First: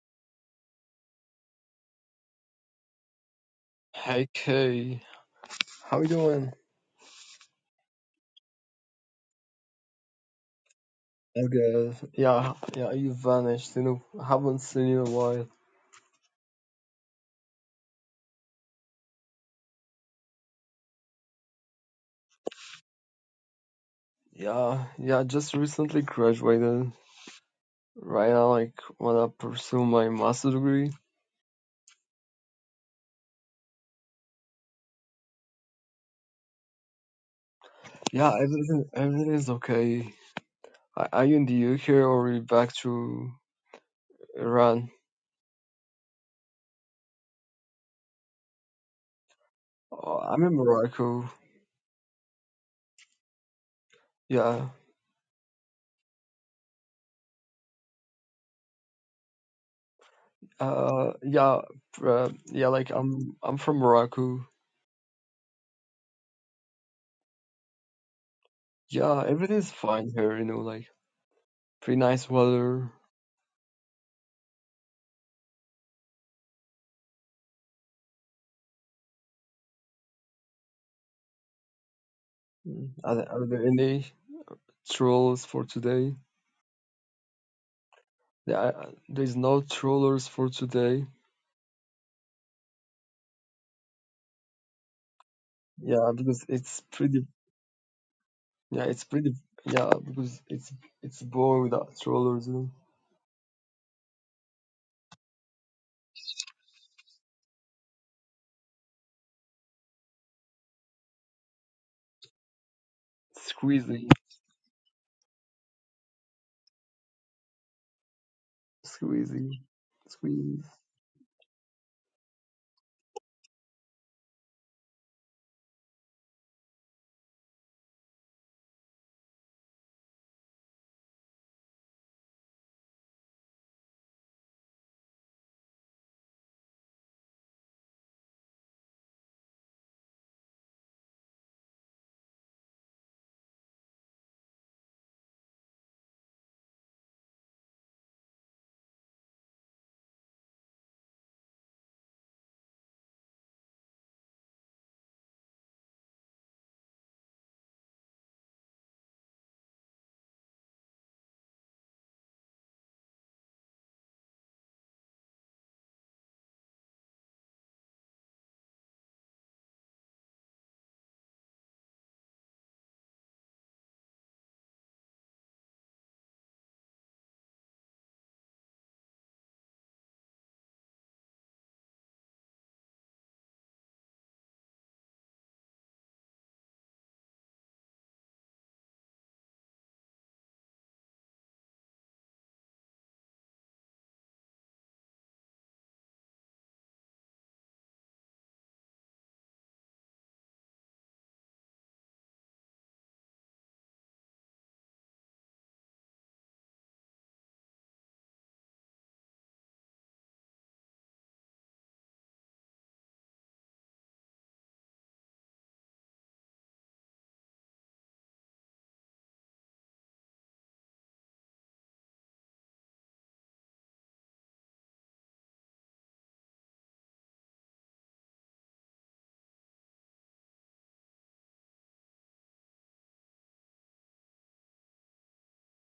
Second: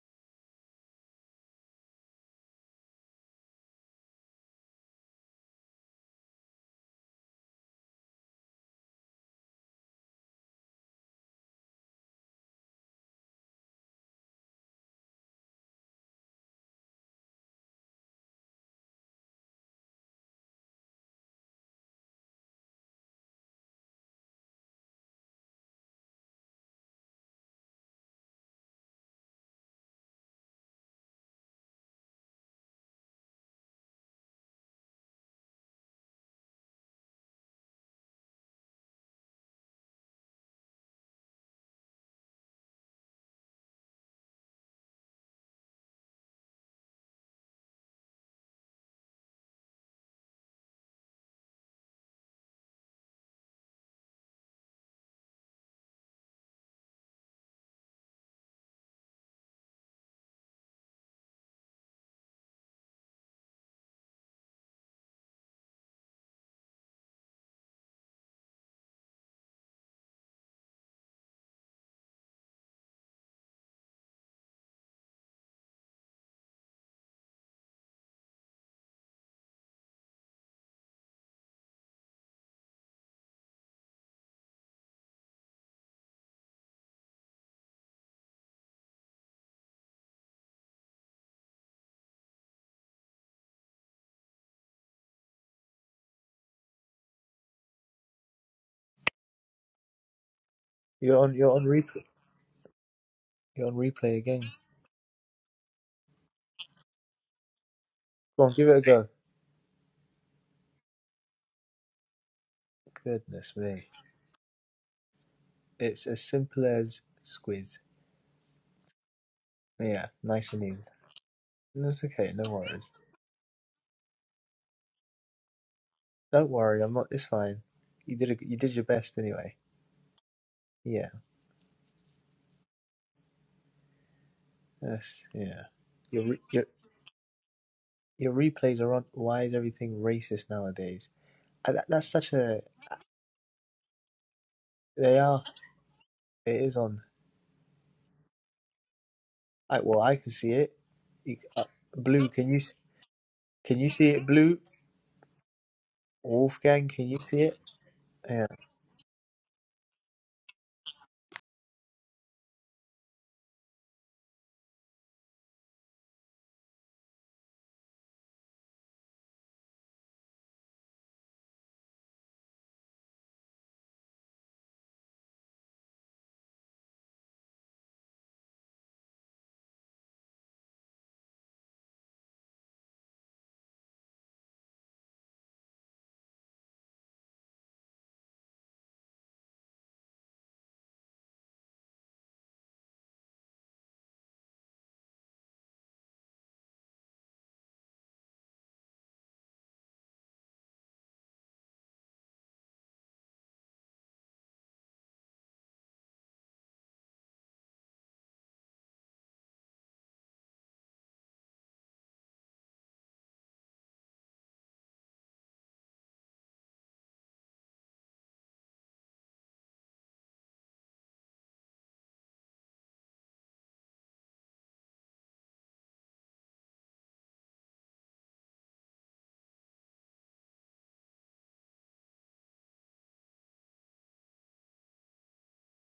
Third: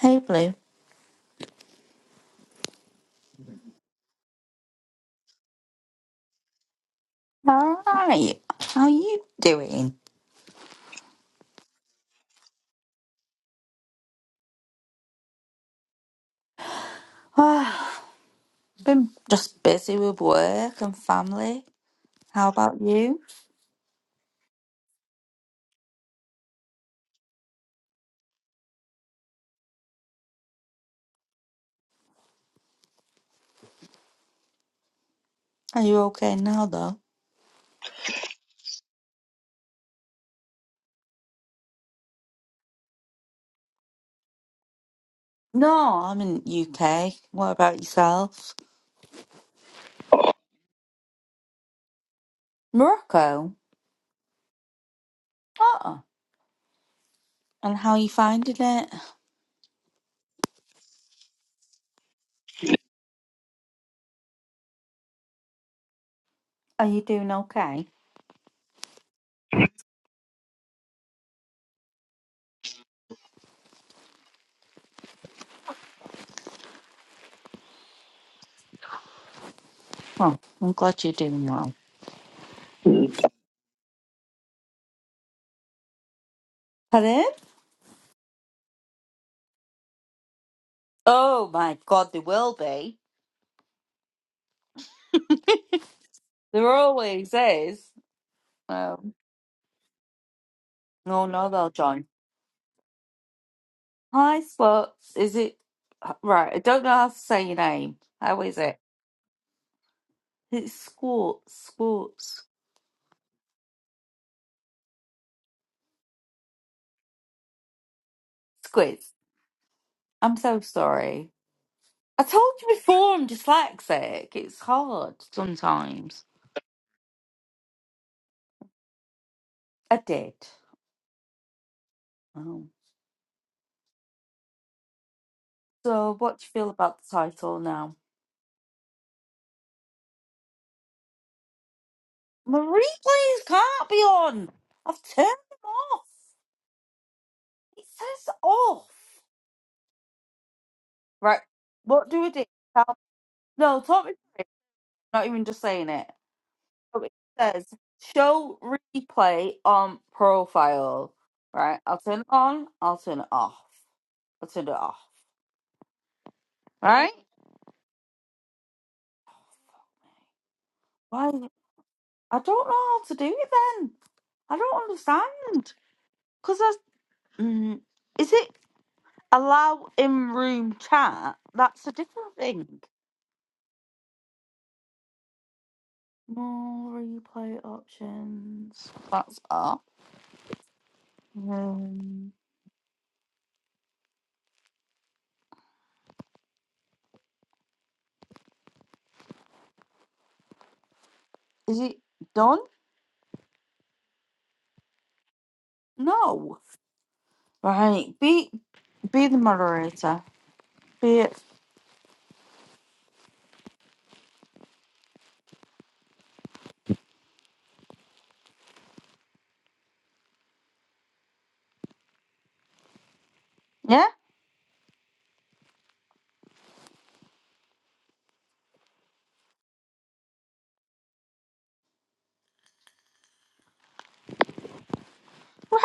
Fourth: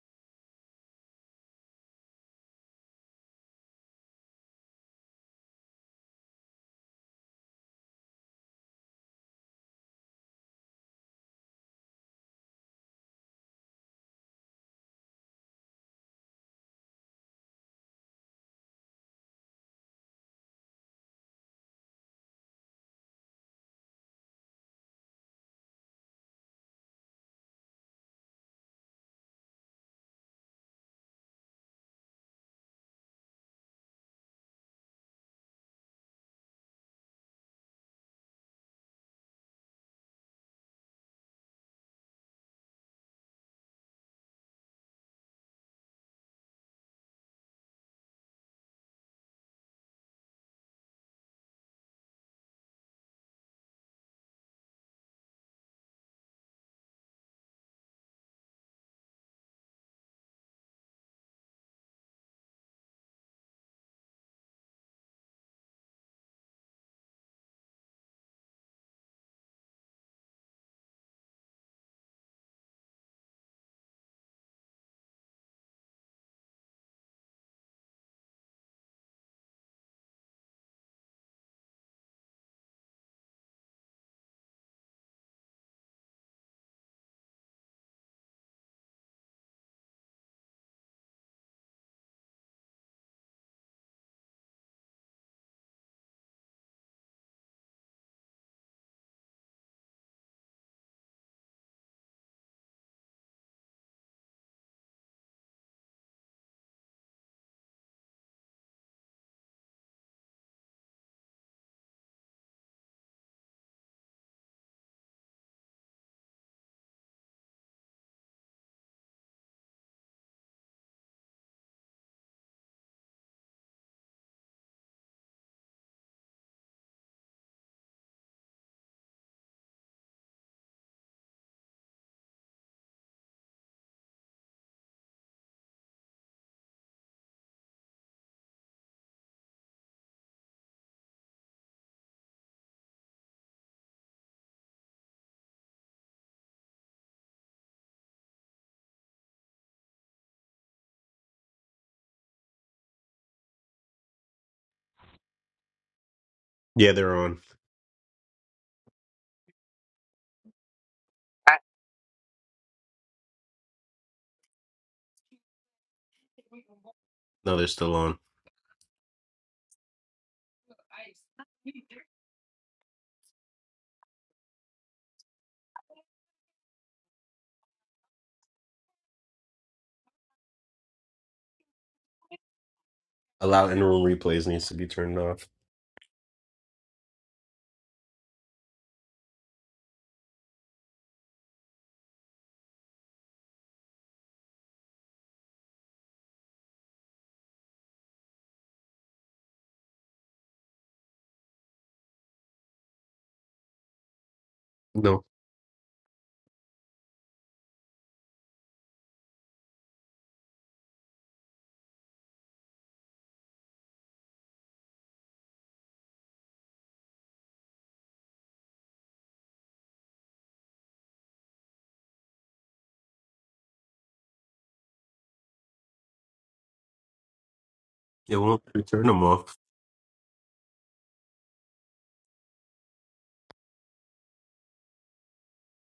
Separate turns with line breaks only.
Hey Blue,
Hey Kay, how you doing?
Alright. How you doing?
Okay, yeah, yeah, you vanished, you know, haven't seen you in a while.
Ah, been just busy with work and family. How about you?
Yeah, yeah, just recently graduated. Right now, like, wanna pursue my master degree.
Are you okay now though?
Yeah, everything, everything is okay. Are are you in the UK or are you back to Iran?
No, I'm in UK. What about yourself?
Oh, I'm in Morocco.
Morocco?
Yeah,
Oh, and how are you finding it?
uh, yeah, uh, yeah, like, I'm, I'm from Morocco.
Are you doing okay?
Yeah, everything's fine here, you know, like, pretty nice weather.
Well, I'm glad you're doing well.
Mm. Are, there- are there any trolls for today?
Pardon?
Yeah, I- there's no trollers for today.
Oh my god, they will be.
Yeah, because
There
it's pretty.
always is.
Yeah,
Oh.
it's pretty. Yeah, because it's
You're
it's
No,
on.
no,
You're
boring
on
they'll
without
join.
replay.
trollers. You know?
You're on replay
Hi,
again.
Spot. Is it right? I don't know how to say your name. How
Go on,
is
give it
it?
a go.
It's Squat, Squats,
Goodness me,
Squeezy,
it's as simple as squiz.
Squids.
squeezy,
Yeah,
I'm
nice
so
squeeze.
and easy.
sorry.
That's
I
okay. No
told you
worries.
before I'm dyslexic. It's hard sometimes.
Don't worry. I'm not. It's fine. You did. A, you did your best anyway.
I did.
Yeah.
Oh.
Yes. Yeah.
So,
Your
what
re,
do you
your
feel about the title now?
your replays are on. Why is everything racist nowadays? And that, that's such
My
a.
replays can't be on. I've
They
turned
are.
them off.
It is on.
It says off.
I, well, I can see it. You,
Right.
uh,
What do
blue.
we do?
Can you s-
Tell-
can
No,
you
talk
see
me
it?
through it.
Blue.
Not even just saying it.
Wolfgang.
Yeah,
So
Can
it
they're
you see
on.
it?
says
Yeah.
show replay on profile. Right? I'll turn it on, I'll turn it off. I'll turn it off. Right?
No, they're still on.
Why I don't know how to do it then. I don't understand. Cause that's mm, is it allow in room chat? That's a different thing.
Allow in-room replays needs to be turned off.
More replay options. That's up. Um, is it done?
No,
No. Right. Be be the moderator. Be it. Yeah?
it won't. You turn them off.
Right.